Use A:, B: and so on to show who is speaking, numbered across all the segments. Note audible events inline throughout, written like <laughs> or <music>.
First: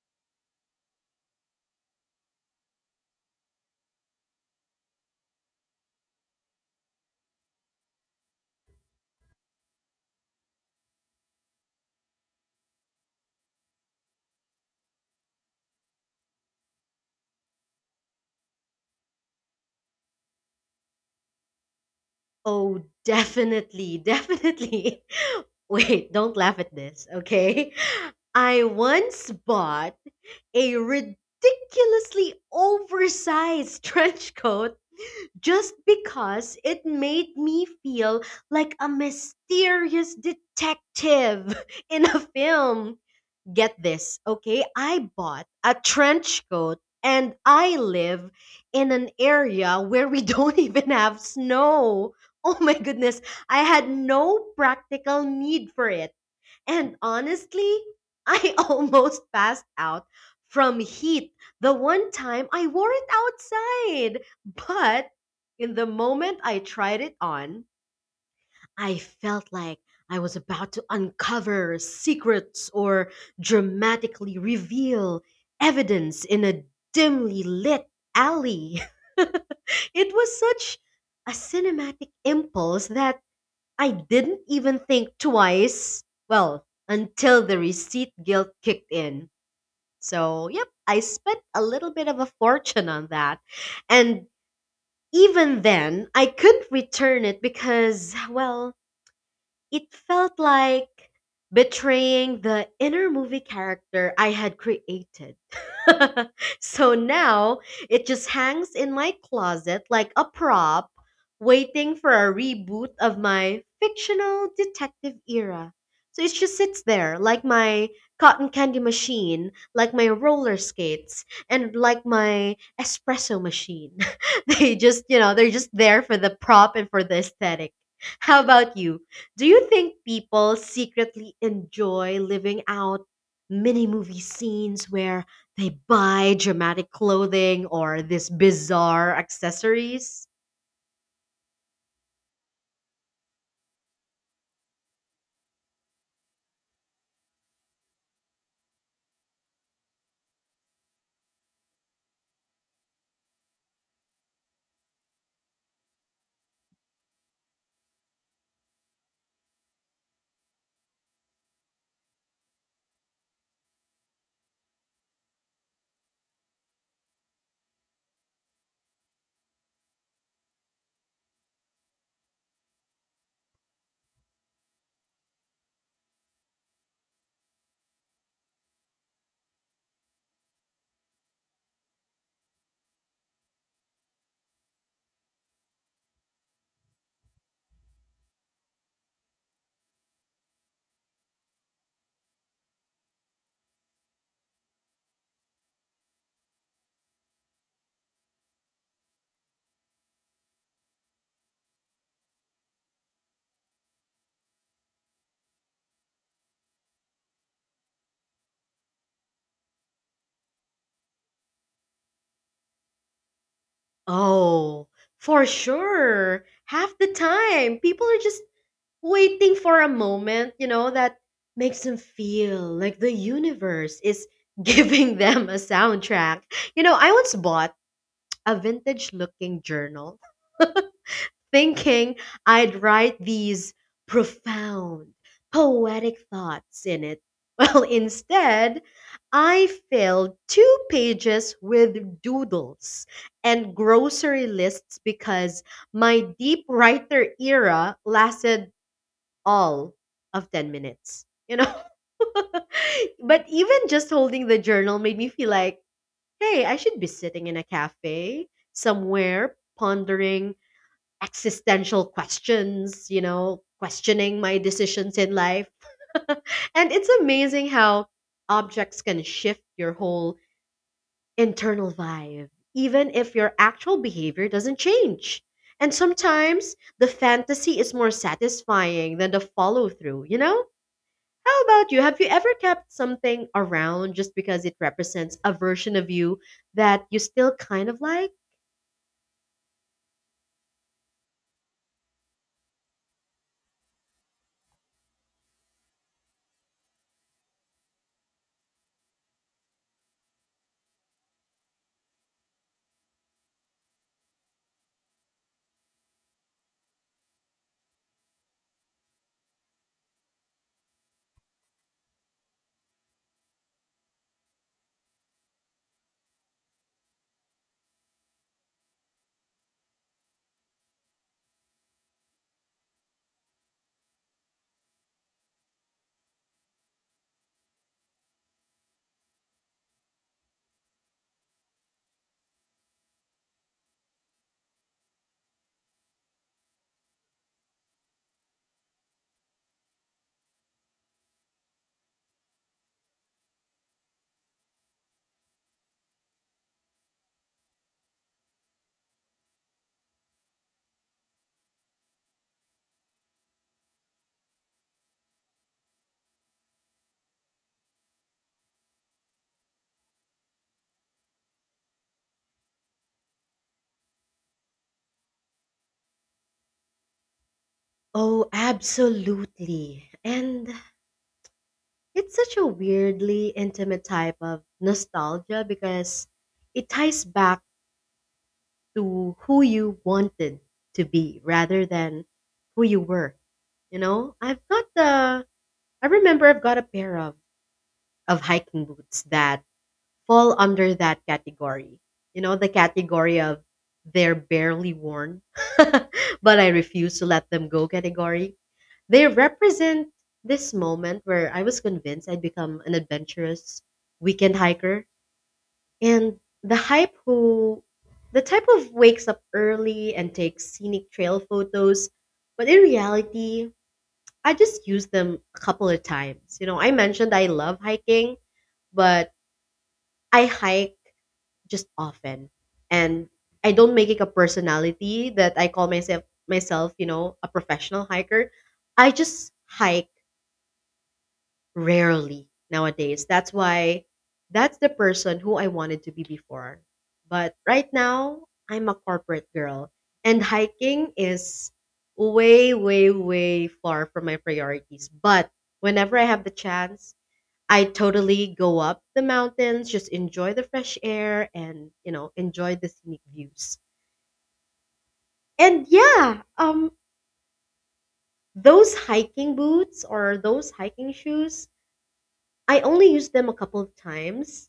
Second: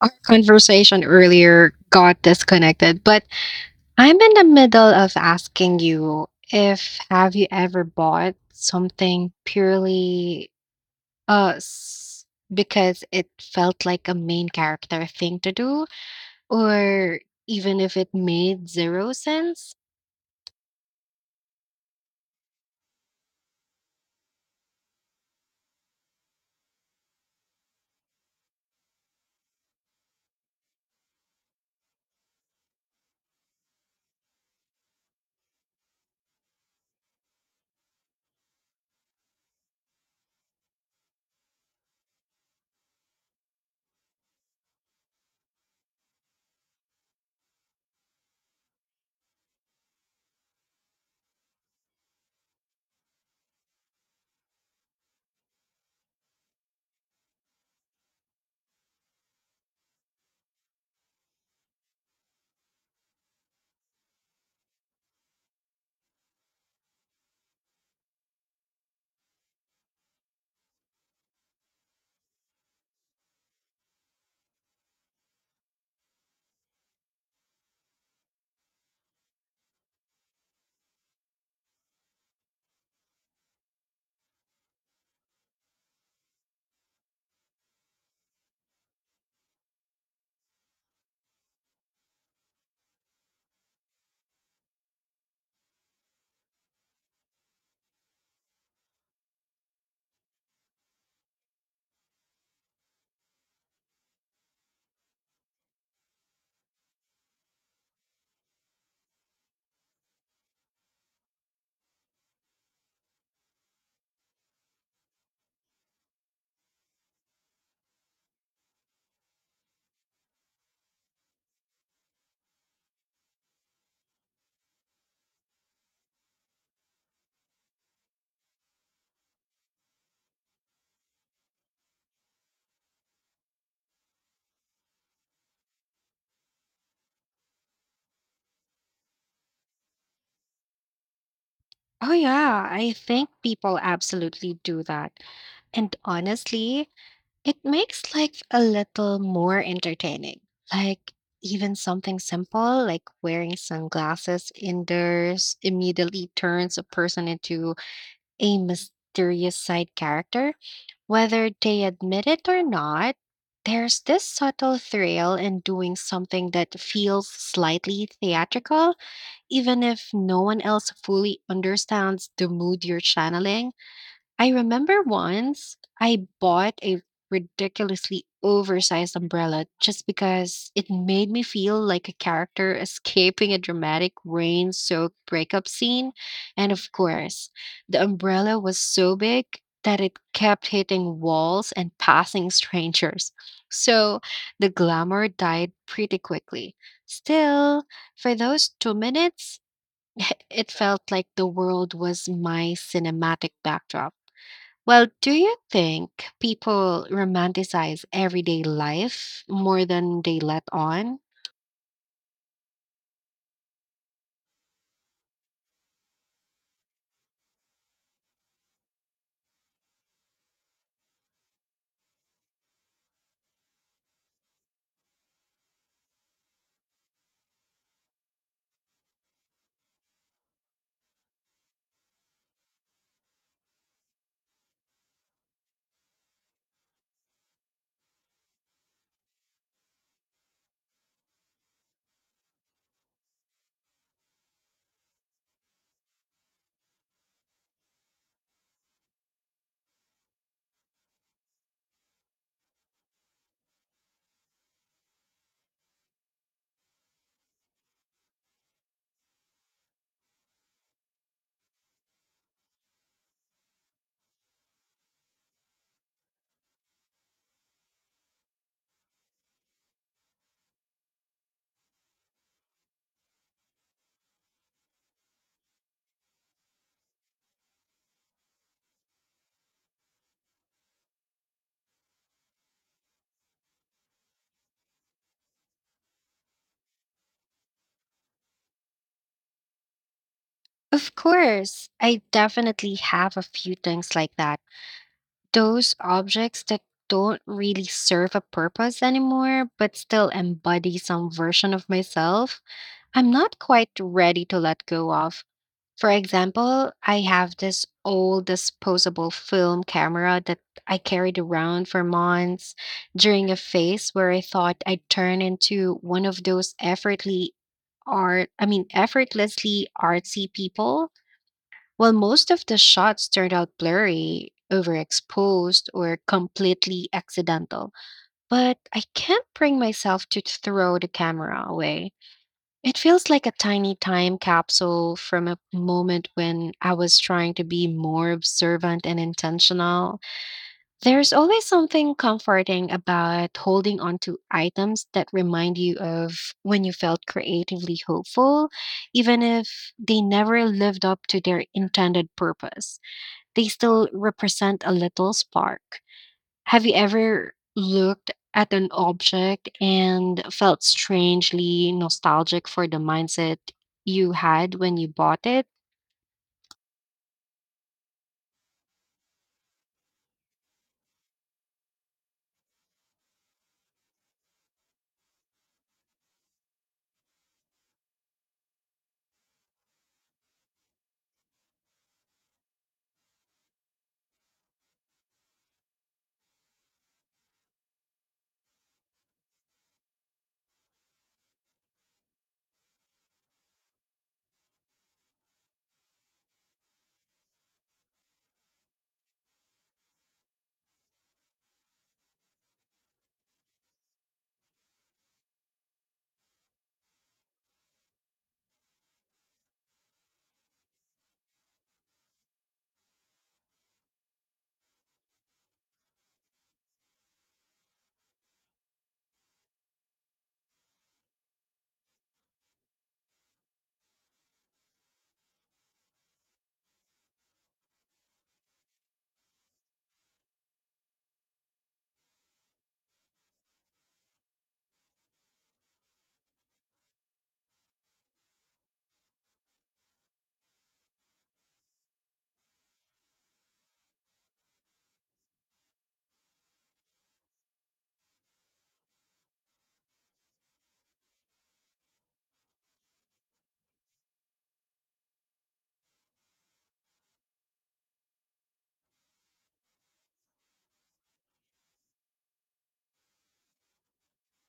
A: Our conversation earlier got disconnected, but I'm in the middle of asking you if have you ever bought something purely uh s- because it felt like a main character thing to do, or even if it made zero sense?
B: Oh, definitely, <laughs> definitely. Wait, don't laugh at this, okay? I once bought a ridiculously oversized trench coat just because it made me feel like a mysterious detective <laughs> in a film. Get this, okay? I bought a trench coat and I live in an area where we don't <laughs> even have snow. Oh my goodness, I had no practical need for it. And honestly, I <laughs> almost passed out from heat the one time I wore it outside. But in the moment I tried it on, I felt like I was about to uncover secrets or dramatically reveal evidence in a dimly lit alley. <laughs> It was such a cinematic impulse that I didn't even think twice. Well, until the receipt guilt kicked in. So, yep, I spent a little bit of a fortune on that. And even then, I couldn't return it because, well, it felt like betraying the inner movie character I had created. <laughs> So now it just hangs in my closet like a prop, waiting for a reboot of my fictional detective era. So it just sits there like my cotton candy machine, like my roller skates, and like my espresso machine. <laughs> They just, they're just there for the prop and for the aesthetic. How about you? Do you think people secretly enjoy living out mini movie scenes where they buy dramatic clothing or these bizarre accessories?
A: Oh yeah, I think people absolutely do that. And honestly, it makes life a little more entertaining. Like, even something simple like wearing sunglasses indoors immediately turns a person into a mysterious side character. Whether they admit it or not, there's this subtle thrill in doing something that feels slightly theatrical, even if no one else fully understands the mood you're channeling. I remember once I bought a ridiculously oversized umbrella just because it made me feel like a character <laughs> escaping a dramatic rain soaked breakup scene. And of course, the umbrella was so big that it kept hitting walls and passing strangers. So the glamour died pretty quickly. Still, for those 2 minutes, <laughs> it felt like the world was my cinematic backdrop. Well, do you think people romanticize everyday life more than they let on?
B: Oh, for sure. Half the time, people are just waiting for a moment, that makes them feel like the universe is <laughs> giving them a soundtrack. I once bought a vintage looking journal <laughs> thinking I'd write these profound, poetic thoughts in it. <laughs> Well, instead, I filled two pages with doodles and grocery lists because my deep writer era lasted all of 10 minutes. You know? <laughs> But even just holding the journal made me feel like, hey, I should be sitting in a cafe somewhere pondering existential questions, questioning my decisions in life. <laughs> And it's amazing how objects can shift your whole internal vibe, even if your actual behavior doesn't change. And sometimes the fantasy is more satisfying than the follow through, you know? How about you? Have you ever kept something around just because it represents a version of you that you still kind of like?
A: Of course, I definitely have a few things like that. Those objects that don't really serve a purpose anymore, but still embody some version of myself, I'm not quite ready to let go of. For example, I have this old disposable film camera that I carried around for months during a phase where I thought I'd turn into one of those effortly art I mean effortlessly artsy people. Well, most of the shots turned out blurry, overexposed, or completely accidental. But I can't bring myself to throw the camera away. It feels like a tiny time capsule from a moment when I was trying to be more observant and intentional. There's always something comforting about holding on to items that remind you of when you felt creatively hopeful, even if they never lived up to their intended purpose. They still represent a little spark. Have you ever looked at an object and felt strangely nostalgic for the mindset you had when you bought it?
B: Oh, absolutely. And it's such a weirdly intimate type of nostalgia because it ties back to who you wanted to be rather than who you were. You know, I've got the I remember I've got a pair of hiking boots that fall under that category. The category of they're barely worn, <laughs> but I refuse to let them go category. They represent this moment where I was convinced I'd become an adventurous weekend hiker. And the hype who the type of wakes up early and takes scenic trail photos, but in reality, I just used them a couple of times. I mentioned I love hiking, but I hike just often. And I don't make it a personality that I call myself, a professional hiker. I just hike rarely nowadays. That's the person who I wanted to be before. But right now, I'm a corporate girl. And hiking is way, way, way far from my priorities. But whenever I have the chance, I totally go up the mountains, just enjoy the fresh air and, enjoy the scenic views. And yeah, those hiking boots or those hiking shoes, I only used them a couple of times.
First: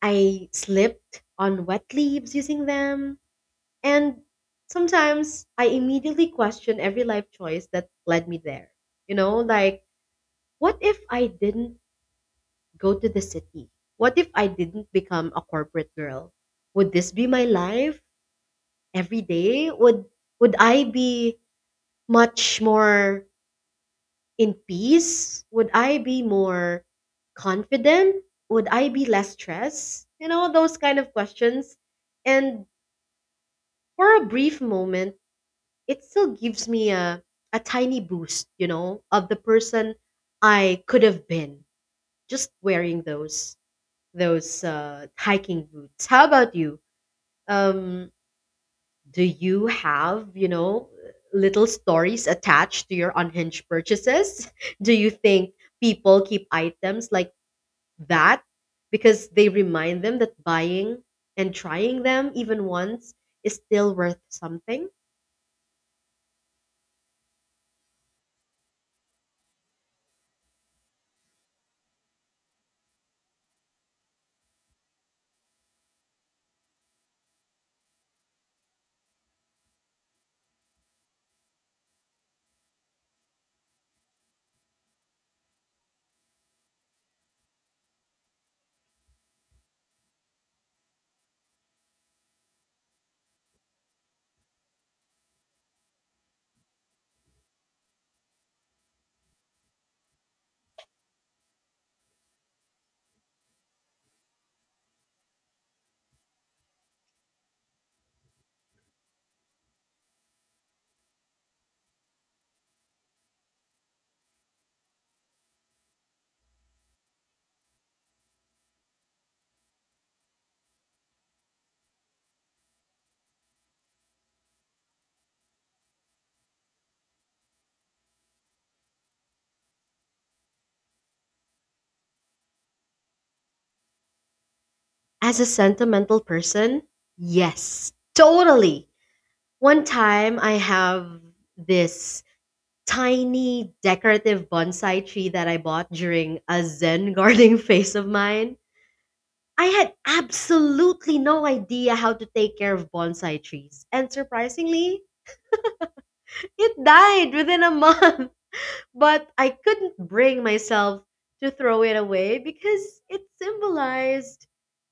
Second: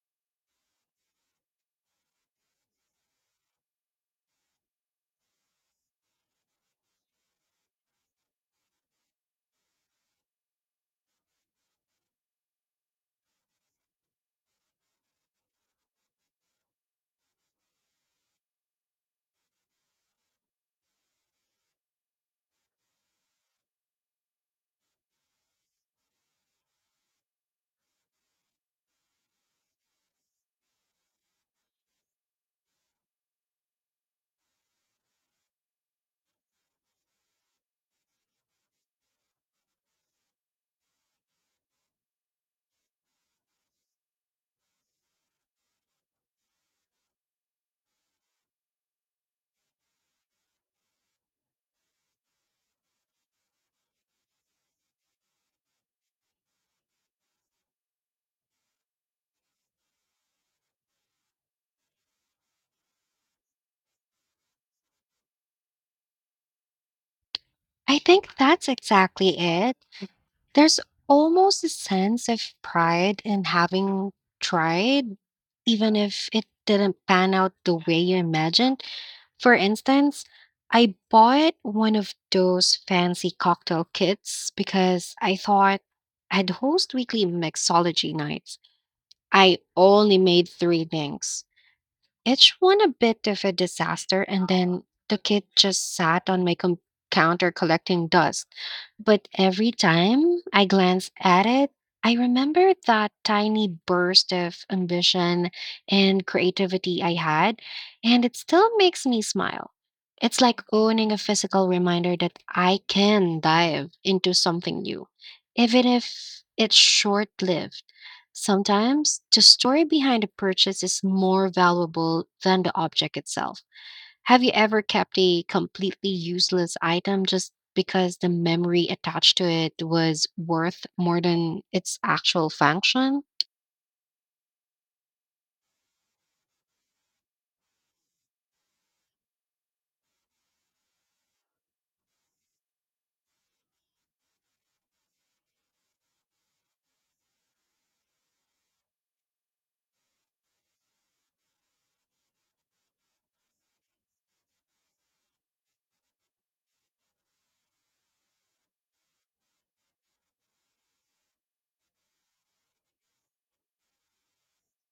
B: I slipped on wet leaves using them, and sometimes I immediately question every life choice that led me there. Like, what if I didn't go to the city? What if I didn't become a corporate girl? Would this be my life every day? Would I be much more in peace? Would I be more confident? Would I be less stressed? Those kind of questions. And for a brief moment, it still gives me a tiny boost, of the person I could have been just wearing those hiking boots. How about you? Um, do you have, little stories attached to your unhinged purchases? <laughs> Do you think people keep items like that because they remind them that buying and trying them even once is still worth something?
A: I think that's exactly it. There's almost a sense of pride in having tried, even if it didn't pan out the way you imagined. For instance, I bought one of those fancy cocktail kits because I thought I'd host weekly mixology nights. I only made three things, each one a bit of a disaster, and then the kid just sat on my counter collecting dust. But every time I glance at it, I remember that tiny burst of ambition and creativity I had, and it still makes me smile. It's like owning a physical reminder that I can dive into something new, even if it's short lived. Sometimes the story behind a purchase is more valuable than the object itself. Have you ever kept a completely useless item just because the memory attached to it was worth more than its actual function?
B: As a sentimental person, yes, totally. One time I have this tiny decorative bonsai tree that I bought during a Zen gardening <laughs> phase of mine. I had absolutely no idea how to take care of bonsai trees, and surprisingly, it died within a month. But I couldn't bring myself to throw it away because it symbolized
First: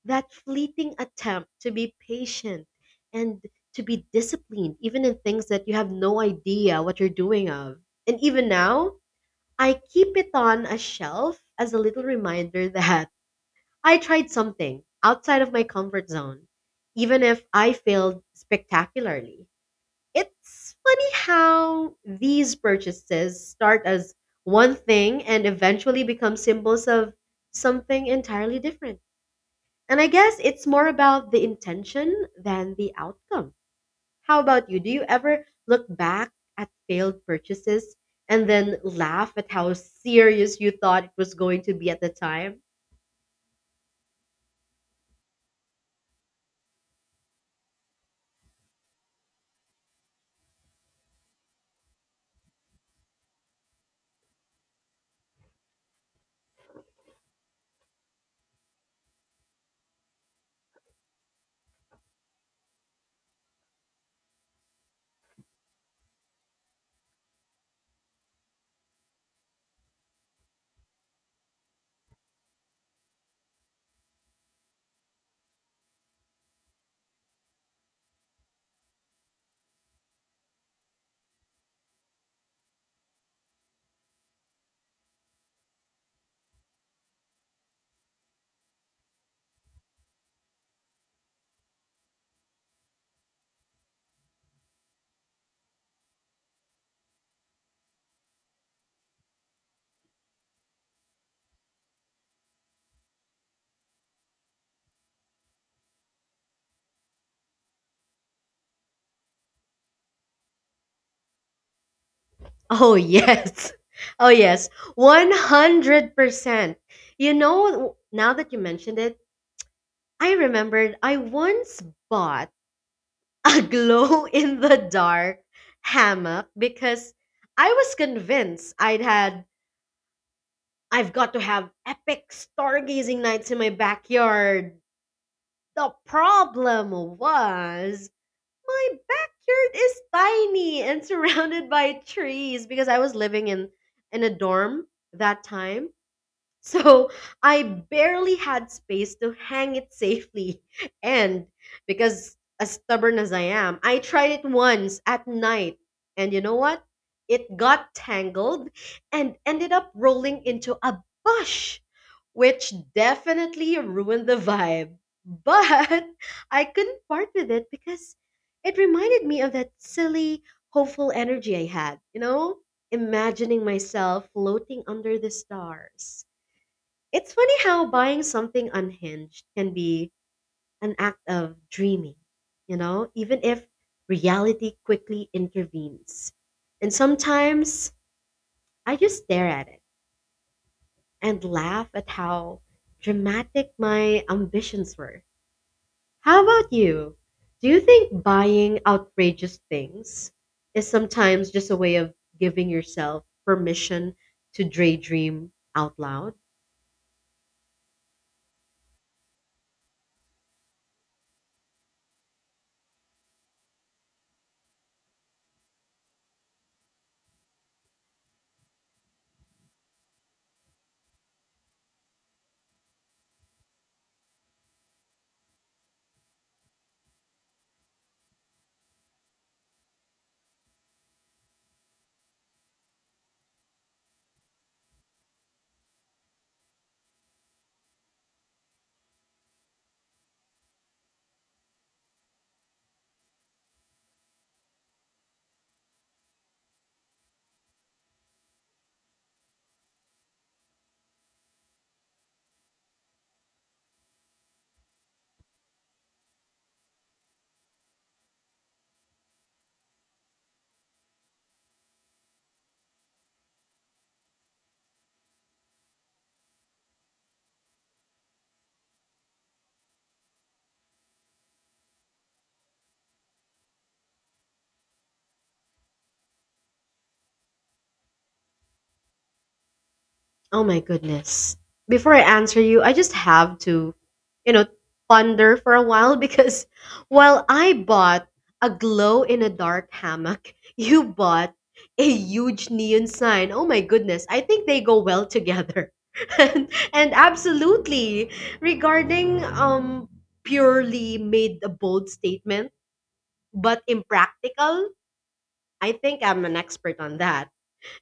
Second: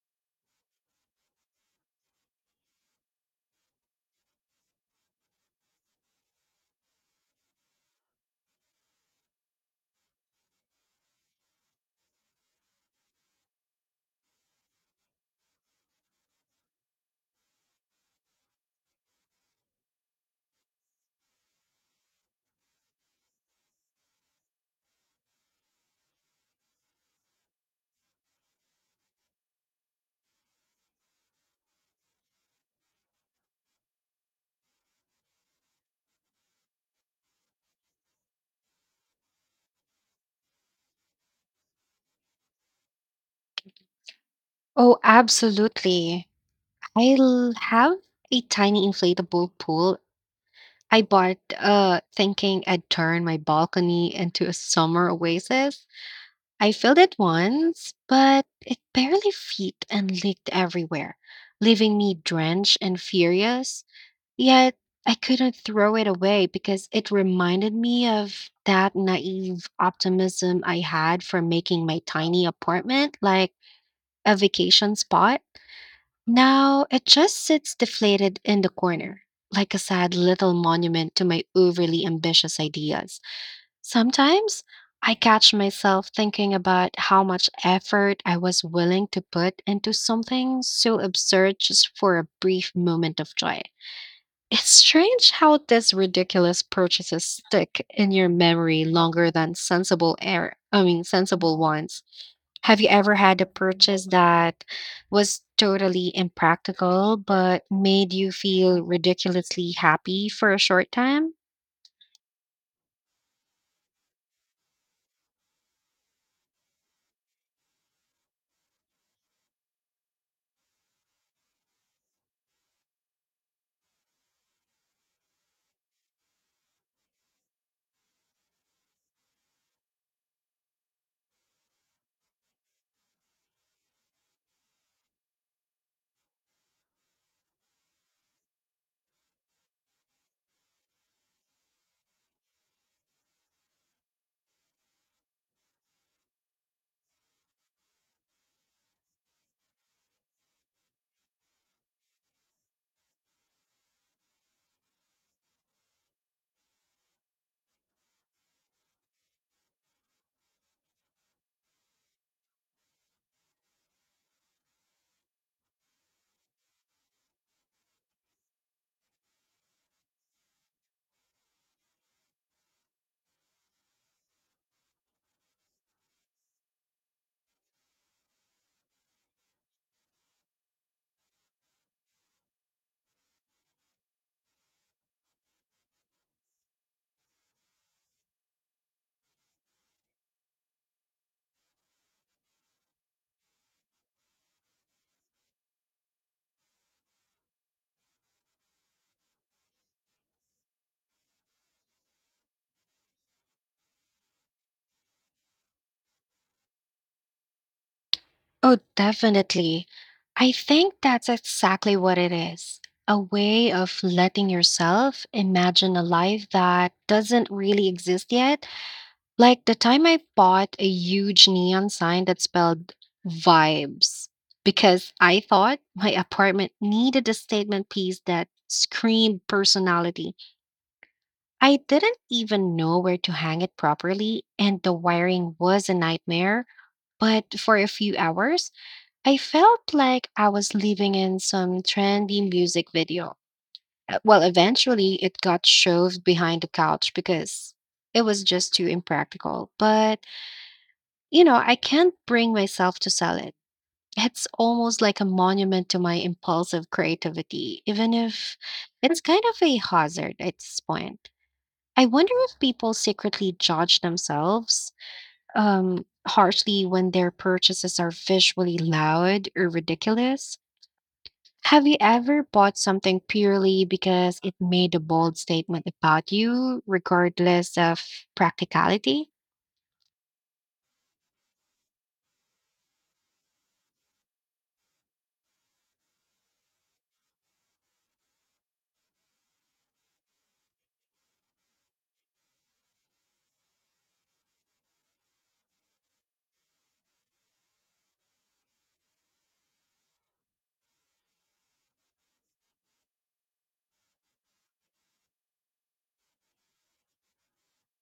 B: that fleeting attempt to be patient and to be disciplined, even in things that you have no idea what you're doing of. And even now, I keep it on a shelf as a little reminder <laughs> that I tried something outside of my comfort zone, even if I failed spectacularly. It's funny how these purchases start as one thing and eventually become symbols of something entirely different. And I guess it's more about the intention than the outcome. How about you? Do you ever look back at failed purchases and then laugh at how serious you thought it was going to be at the time?
A: Oh, absolutely. Have a tiny inflatable pool I bought, thinking I'd turn my balcony into a summer oasis. I filled it once, but it barely fit and leaked everywhere, leaving me drenched and furious. Yet I couldn't throw it away because it reminded me of that naive optimism I had for making my tiny apartment like a vacation spot. Now it just sits deflated in the corner, like a sad little monument to my overly ambitious ideas. Sometimes I catch myself thinking about how much effort I was willing to put into something so absurd just for a brief moment of joy. It's strange how these ridiculous purchases stick in your memory longer than I mean sensible ones. Have you ever had a purchase that was totally impractical but made you feel ridiculously happy for a short time?
B: Oh, yes. <laughs> Oh, yes. 100%. Now that you mentioned it, I remembered I once bought a <laughs> glow in the dark hammock because I was convinced I've got to have epic stargazing nights in my backyard. The problem was my backyard is tiny and <laughs> surrounded by trees because I was living in a dorm that time. So I barely had space to hang it safely. <laughs> And because as stubborn as I am, I tried it once at night. And you know what? It got tangled and ended up rolling into a bush, which definitely ruined the vibe. But <laughs> I couldn't part with it because it reminded me of that silly, hopeful energy I had, you know? Imagining myself floating under the stars. It's funny how buying something unhinged can be an act of dreaming, even if reality quickly intervenes. And sometimes I just stare at it and laugh at how dramatic my ambitions were. How about you? Do you think buying outrageous things is sometimes just a way of giving yourself permission to daydream out loud?
A: Oh, definitely. I think that's exactly what it is. A way of letting yourself imagine a life that doesn't really exist yet. Like the time I bought a huge neon sign that spelled vibes because I thought my apartment needed a statement piece that screamed personality. I didn't even know where to hang it properly, and the wiring was a nightmare. But for a few hours, I felt like I was living in some trendy music video. Well, eventually it got shoved behind the couch because it was just too impractical. But, you know, I can't bring myself to sell it. It's almost like a monument to my impulsive creativity, even if it's kind of a hazard at this point. I wonder if people secretly judge themselves harshly when their purchases are visually loud or ridiculous. Have you ever bought something purely because it made a bold statement about you, regardless of practicality?
B: Oh my goodness. Before I answer you, I just have to, you know, ponder for a while <laughs> because while I bought a glow in a dark hammock, <laughs> you bought a huge neon sign. Oh my goodness. I think they go well together. <laughs> And absolutely regarding purely made a bold statement but impractical, I think I'm an expert on that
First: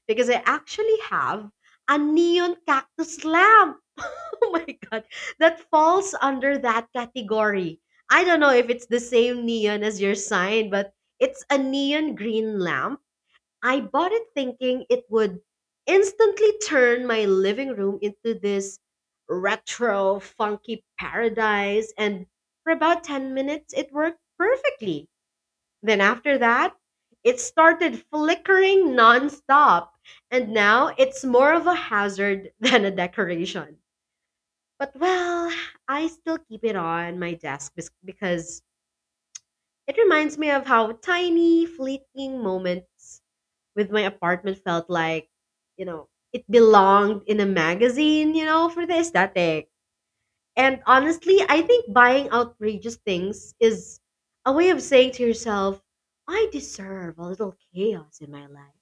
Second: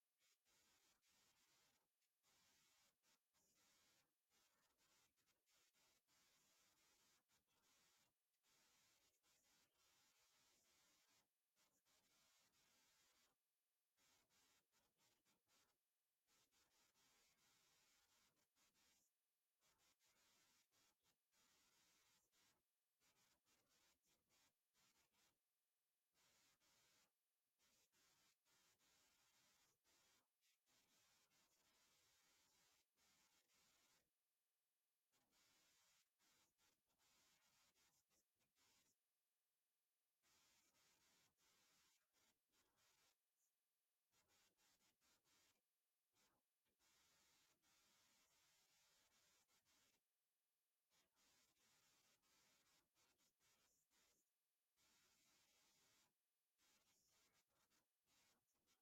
B: because I actually have a neon cactus lamp. <laughs> Oh my god, that falls under that category. I don't know if it's the same neon as your sign, but it's a neon green lamp. I bought it thinking it would instantly turn my living room into this retro, funky paradise. And for about 10 minutes, it worked perfectly. Then after that, it started flickering nonstop. And now it's more of a hazard <laughs> than a decoration. But well, I still keep it on my desk because it reminds me of how tiny, fleeting moments with my apartment felt like, it belonged in a magazine, for the aesthetic. And honestly, I think buying outrageous things is a way of saying to yourself, I deserve a little chaos in my life.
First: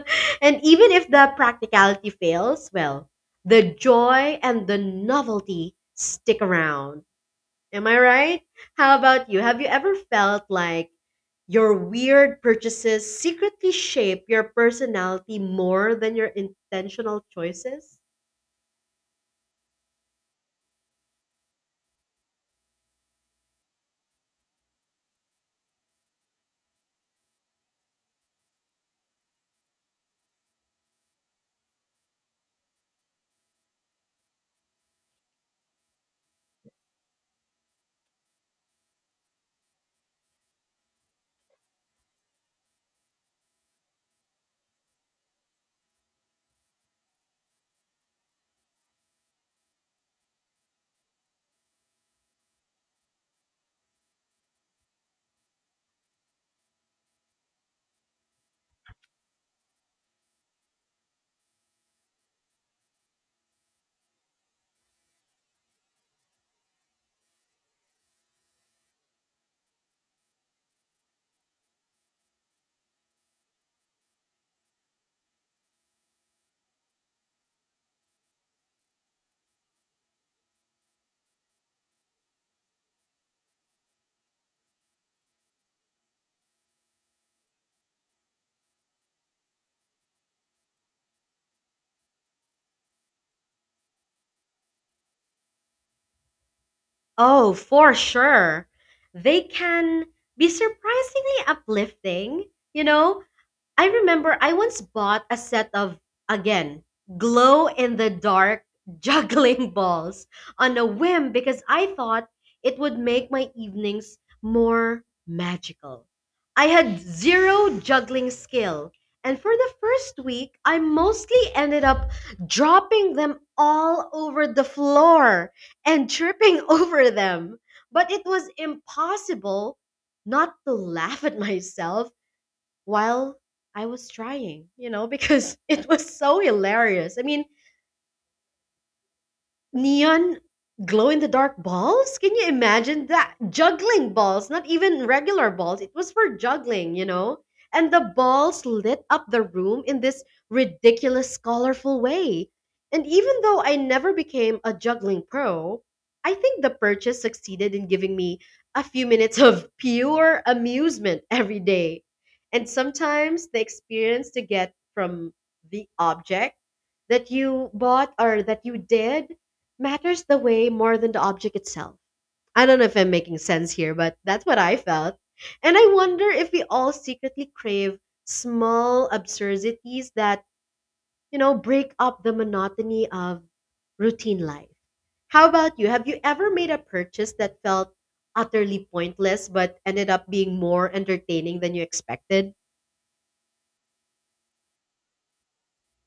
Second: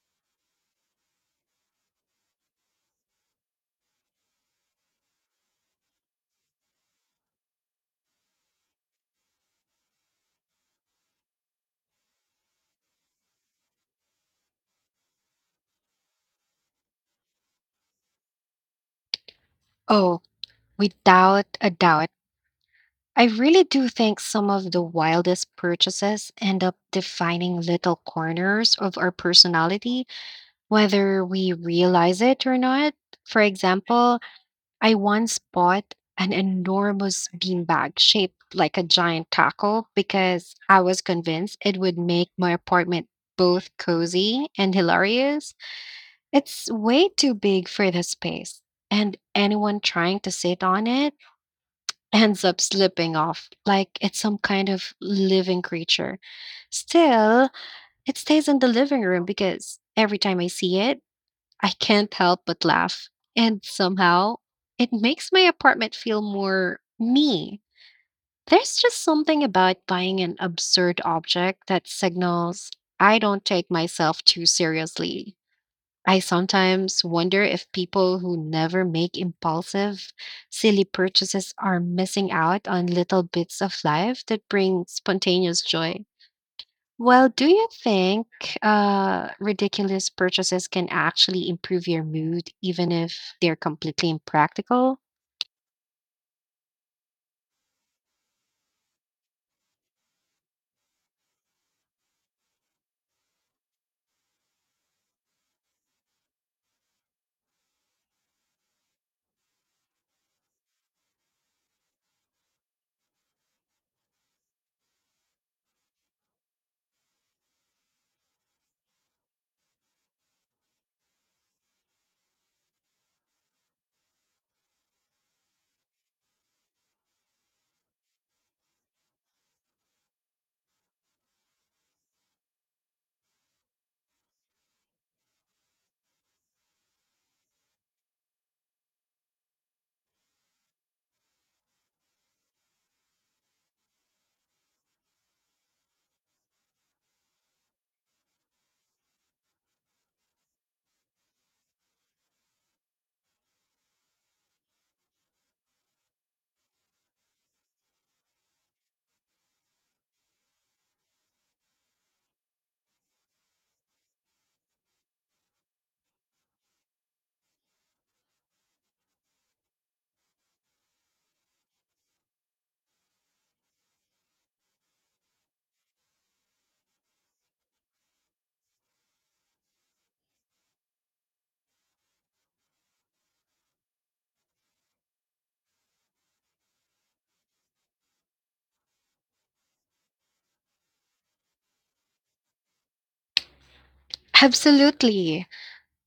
B: <laughs> And even if the practicality fails, well, the joy and the novelty stick around. Am I right? How about you? Have you ever felt like your weird purchases secretly shape your personality more than your intentional choices?
A: Oh, without a doubt. I really do think some of the wildest purchases end up defining little corners of our personality, whether we realize it or not. For example, I once bought an enormous beanbag shaped like a giant taco because I was convinced it would make my apartment both cozy and hilarious. It's way too big for the space, and anyone trying to sit on it ends up slipping off like it's some kind of living creature. Still, it stays in the living room because every time I see it, I can't help but laugh. And somehow, it makes my apartment feel more me. There's just something about buying an absurd object that signals I don't take myself too seriously. I sometimes wonder if people who never make impulsive, silly purchases are missing out on little bits of life that bring spontaneous joy. Well, do you think ridiculous purchases can actually improve your mood, even if they're completely impractical?
B: Oh, for sure. They can be surprisingly uplifting, you know, I remember I once bought a set of, again, glow in the dark <laughs> juggling balls on a whim because I thought it would make my evenings more magical. I had zero juggling skill, and for the first week, I mostly ended up dropping them all over the floor and tripping <laughs> over them. But it was impossible not to laugh at myself while I was trying, because <laughs> it was so hilarious. I mean, neon glow in the dark balls? Can you imagine that? Juggling balls, not even regular balls. It was for juggling, you know? And the balls lit up the room in this ridiculous, colorful way. And even though I never became a juggling pro, I think the purchase succeeded in giving me a few minutes of pure amusement every day. And sometimes the experience to get from the object that you bought or that you did matters the way more than the object itself. I don't know if I'm making sense here, but that's what I felt. And I wonder if we all secretly crave small absurdities that, break up the monotony of routine life. How about you? Have you ever made a purchase that felt utterly pointless but ended up being more entertaining than you expected?
A: Absolutely.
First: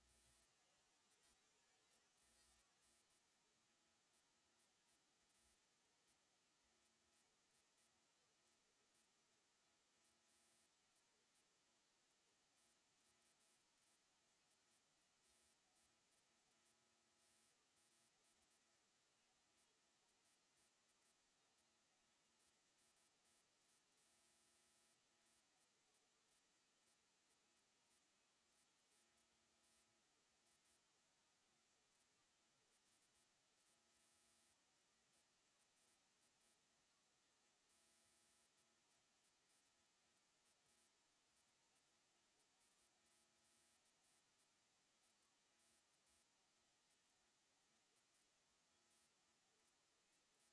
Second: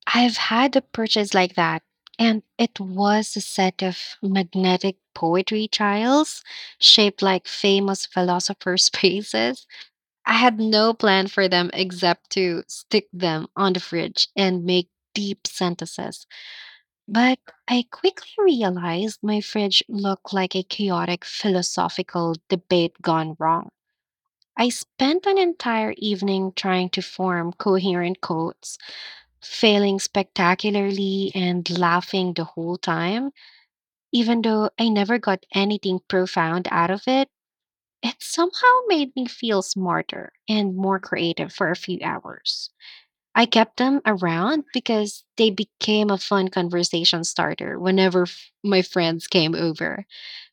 A: I've had a purchase like that, and it was a set of magnetic poetry tiles shaped like famous philosophers' <laughs> faces. I had no plan for them except to stick them on the fridge and make deep sentences. But I quickly realized my fridge looked like a chaotic philosophical debate gone wrong. I spent an entire evening trying to form coherent quotes, failing spectacularly and laughing the whole time. Even though I never got anything profound out of it, it somehow made me feel smarter and more creative for a few hours. I kept them around because they became a fun conversation starter whenever my friends came over.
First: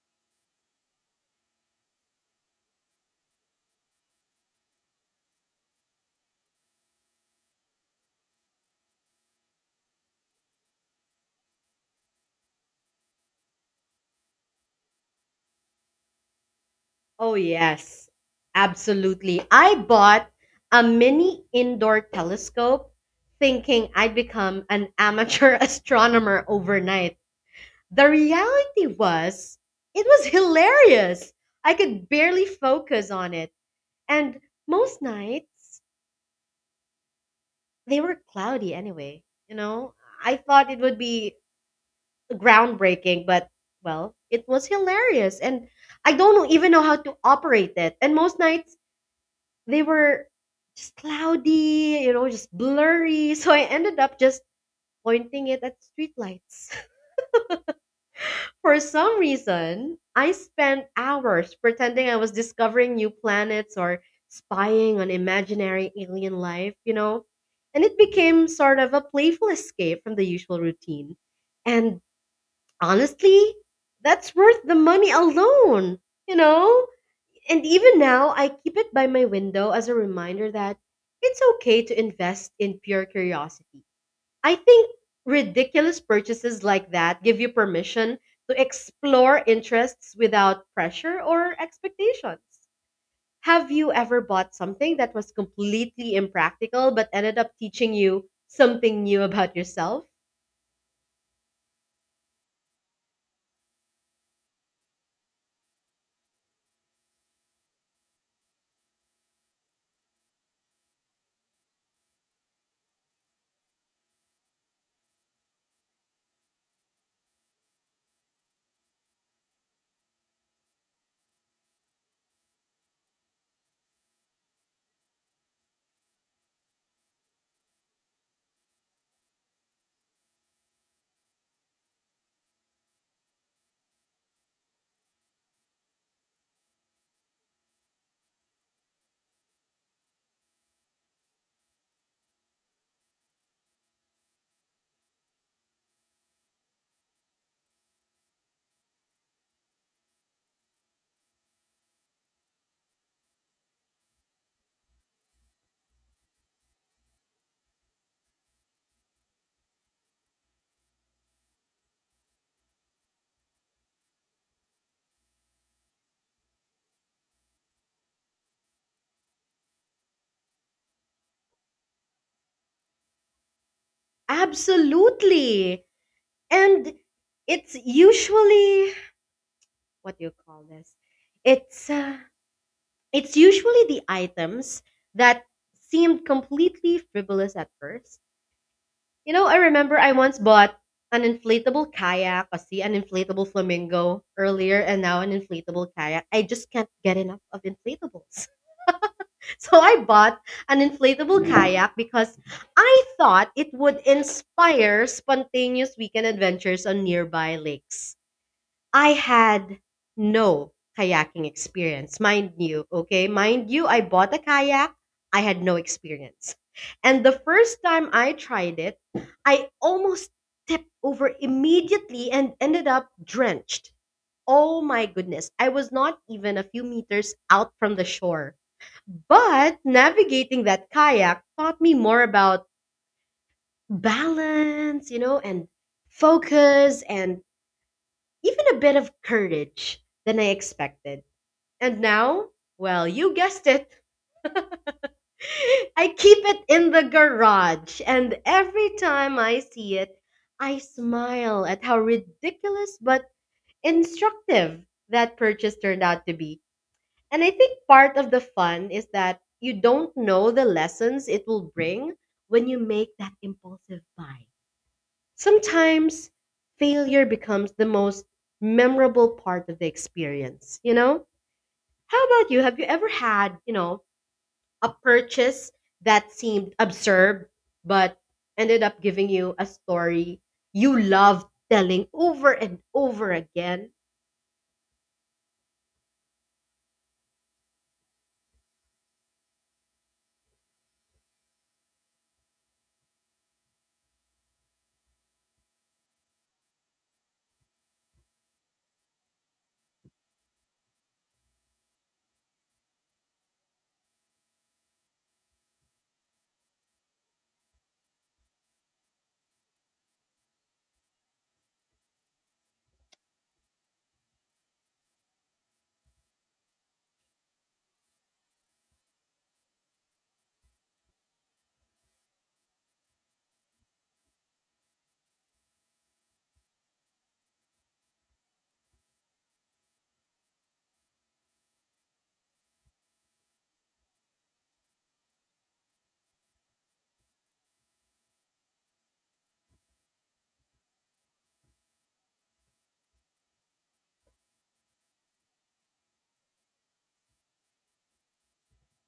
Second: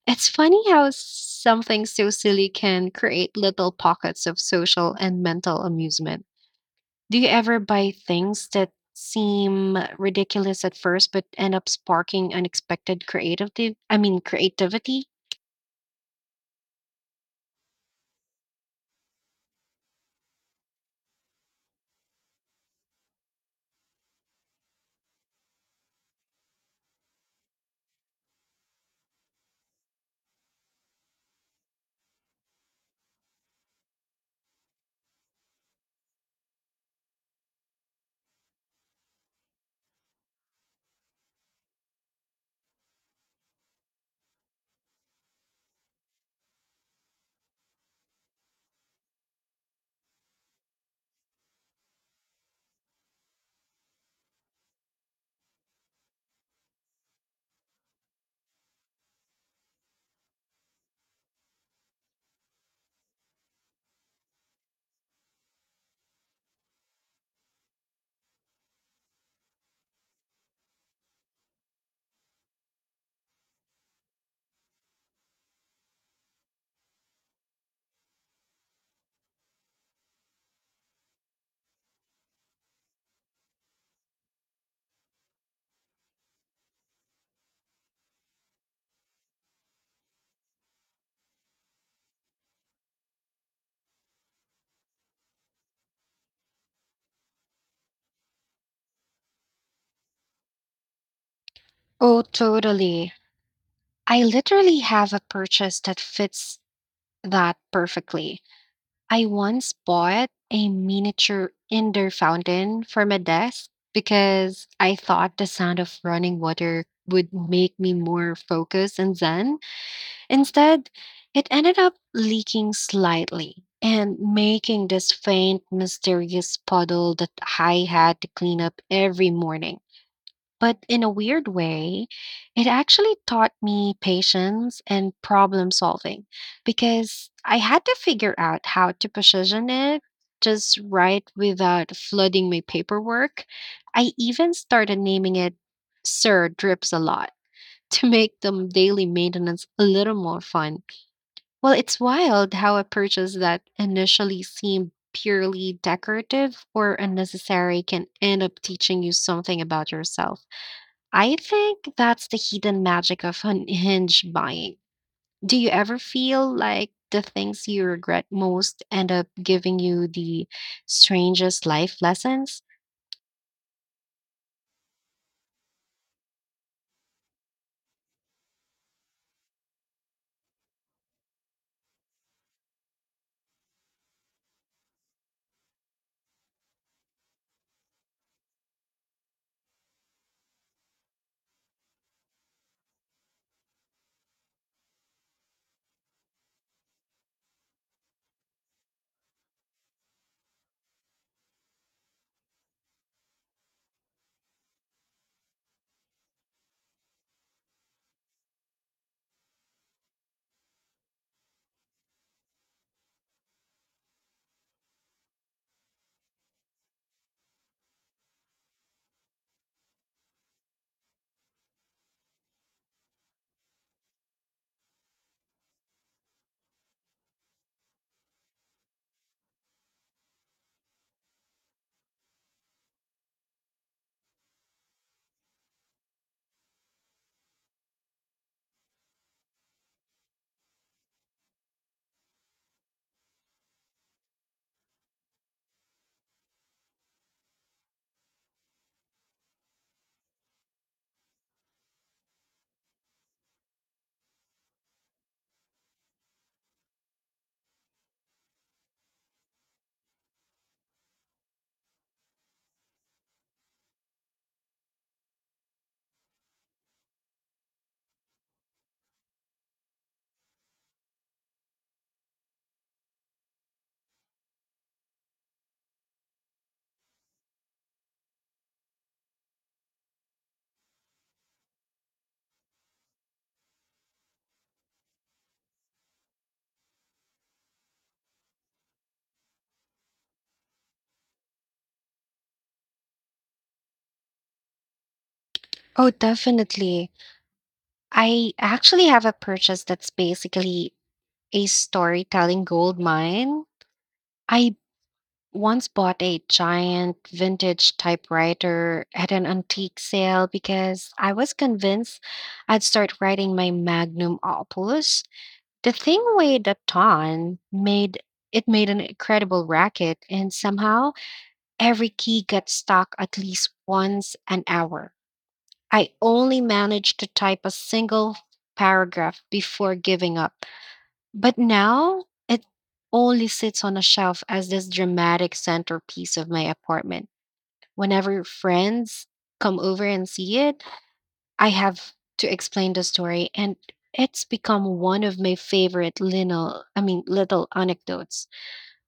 A: It's funny how something so silly can create little pockets of social and mental amusement. Do you ever buy things that seem ridiculous at first but end up sparking unexpected creative I mean creativity?
B: Oh, yes, absolutely. I bought a mini indoor telescope thinking I'd become an amateur <laughs> astronomer overnight. The reality was, it was hilarious. I could barely focus on it. And most nights, they were cloudy anyway. You know, I thought it would be groundbreaking, but well, it was hilarious. And I don't even know how to operate it. And most nights, they were just cloudy, just blurry. <laughs> So I ended up just pointing it at streetlights. <laughs> For some reason, I spent hours pretending I was discovering new planets or spying on imaginary alien life. And it became sort of a playful escape from the usual routine. And honestly, that's worth the money alone, you know? And even now, I keep it by my window as a reminder that it's okay to invest in pure curiosity. I think ridiculous purchases like that give you permission to explore interests without pressure or expectations. Have you ever bought something that was completely impractical but ended up teaching you something new about yourself?
A: Oh, totally. I literally have a purchase that fits that perfectly. I once bought a miniature indoor fountain for my desk because I thought the sound of running water would make me more focused and zen. Instead, it ended up leaking slightly and making this faint, mysterious puddle that I had to clean up every morning. But in a weird way, it actually taught me patience and problem solving because I had to figure out how to position it just right without flooding my paperwork. I even started naming it Sir Drips a Lot <laughs> to make the daily maintenance a little more fun. Well, it's wild how a purchase that initially seemed purely decorative or unnecessary can end up teaching you something about yourself. I think that's the hidden magic of hinge buying. Do you ever feel like the things you regret most end up giving you the strangest life lessons?
B: Absolutely. And it's usually, what do you call this? It's uh, It's usually the items that seemed completely frivolous at first. I remember I once bought an inflatable kayak, kasi an inflatable flamingo earlier, and now an inflatable kayak. I just can't get enough of inflatables. <laughs> So I bought an inflatable kayak because I thought it would inspire spontaneous weekend adventures on nearby lakes. I had no kayaking experience. Mind you, okay? Mind you, I bought a kayak. I had no experience. And the first time I tried it, I almost tipped over immediately and ended up drenched. Oh my goodness. I was not even a few meters out from the shore. But navigating that kayak taught me more about balance, and focus and even a bit of courage than I expected. And now, well, you guessed it. <laughs> I keep it in the garage, and every time I see it, I smile at how ridiculous but instructive that purchase turned out to be. And I think part of the fun is that you don't know the lessons it will bring when you make that impulsive buy. Sometimes failure becomes the most memorable part of the experience, you know? How about you? Have you ever had, a purchase that seemed absurd but ended up giving you a story you love telling over and over again?
A: Oh, definitely. I actually have a purchase that's basically a storytelling gold mine. I once bought a giant vintage typewriter at an antique sale because I was convinced I'd start writing my magnum opus. The thing weighed a ton, made an incredible racket, and somehow every key got stuck at least once an hour. I only managed to type a single paragraph before giving up. But now it only sits on a shelf as this dramatic centerpiece of my apartment. Whenever friends come over and see it, I have to explain the story, and it's become one of my favorite I mean, little anecdotes.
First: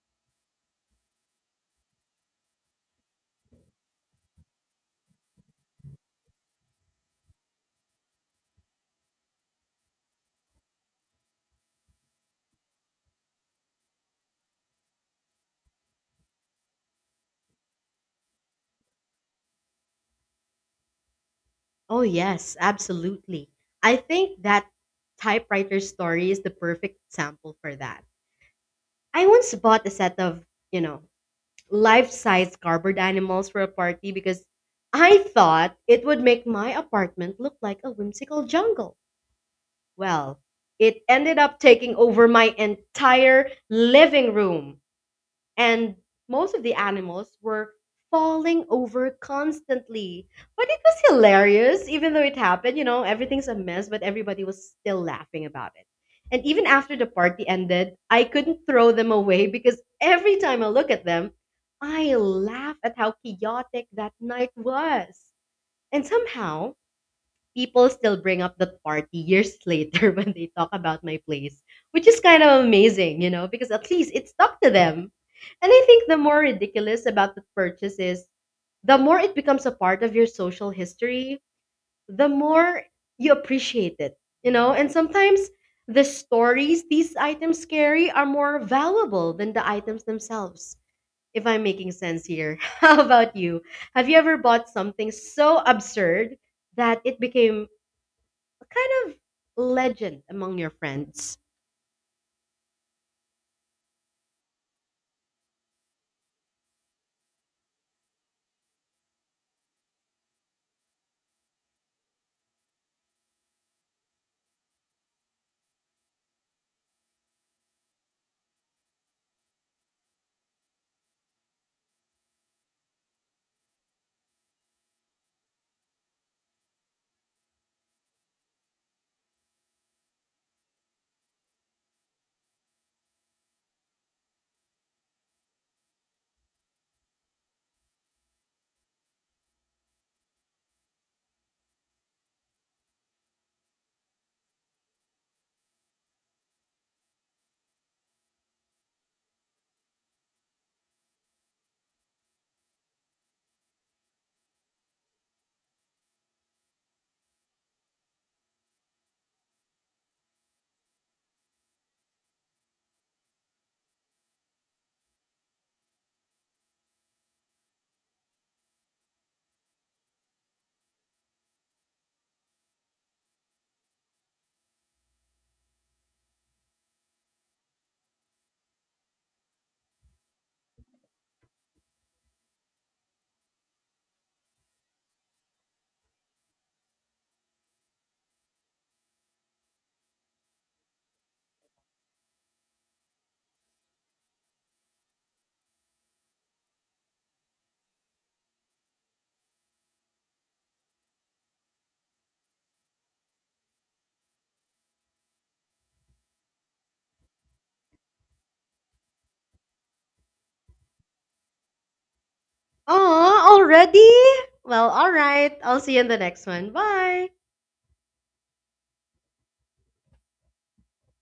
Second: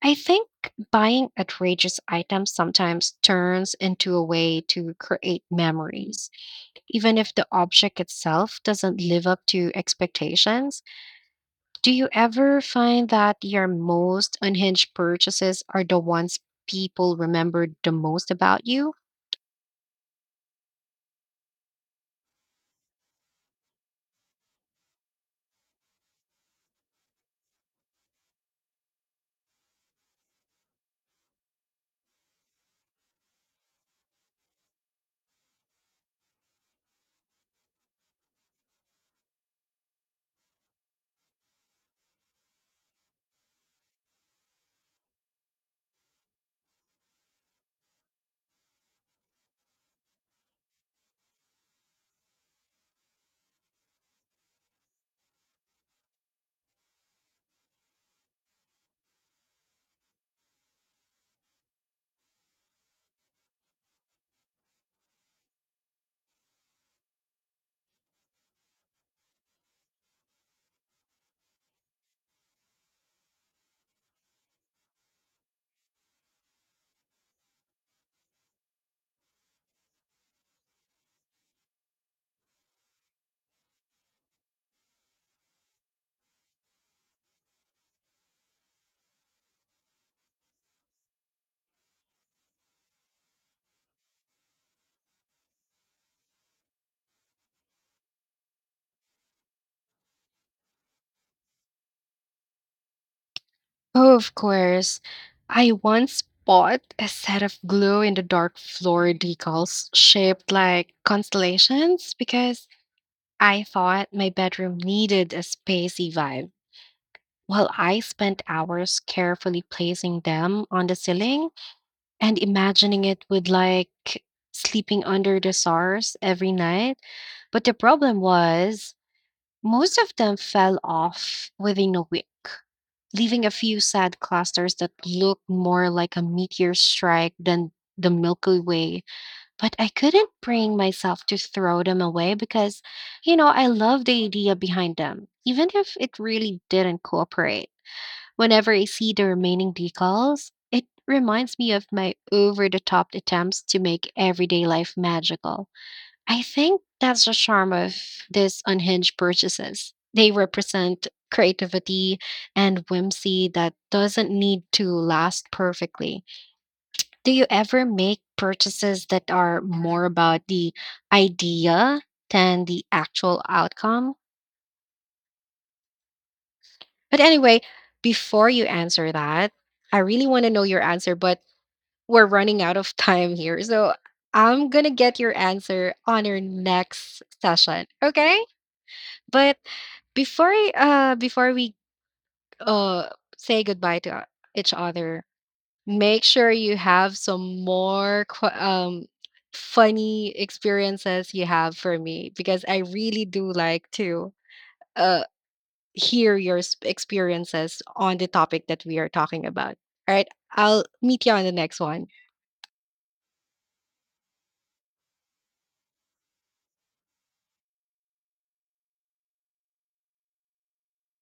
A: I think buying outrageous items sometimes turns into a way to create memories, even if the object itself doesn't live up to expectations. Do you ever find that your most unhinged purchases are the ones people remember the most about you?
B: Oh, yes, absolutely. I think that typewriter story is the perfect example for that. I once bought a set of, you know, life-size cardboard animals for a party because I thought it would make my apartment look like a whimsical jungle. Well, it ended up taking over my entire living room, and most of the animals were falling over constantly. But it was hilarious, even though it happened. Everything's a mess, but everybody was still laughing about it. And even after the party ended, I couldn't throw them away because every time I look at them, I laugh at how chaotic that night was. And somehow, people still bring up that party years <laughs> later when they talk about my place, which is kind of amazing, because at least it stuck to them. And I think the more ridiculous about the purchase is the more it becomes a part of your social history, the more you appreciate it, and sometimes the stories these items carry are more valuable than the items themselves. If I'm making sense here, <laughs> how about you? Have you ever bought something so absurd that it became what kind of legend among your friends?
A: Oh, of course. I once bought a set of glow in the dark floor decals shaped like constellations because I thought my bedroom needed a spacey vibe. Well, I spent hours carefully placing them on the ceiling and imagining it with like sleeping under the stars every night. But the problem was most of them fell off within a week, leaving a few sad clusters that looked more like a meteor strike than the Milky Way. But I couldn't bring myself to throw them away because, you know, I love the idea behind them, even if it really didn't cooperate. Whenever I see the remaining decals, it reminds me of my over the top attempts to make everyday life magical. I think that's the charm of these unhinged purchases. They represent creativity and whimsy that doesn't need to last perfectly. Do you ever make purchases that are more about the idea than the actual outcome? But anyway, before you answer that, I really want to know your answer, but we're running out of <laughs> time here. So I'm going to get your answer on your next session. Okay. But before we uh say goodbye to each other, make sure you have some more funny experiences you have for me because I really do like to uh hear your experiences on the topic that we are talking about. All right, I'll meet you on the next one.
B: Oh, already? Well, all right. I'll see you in the next one. Bye.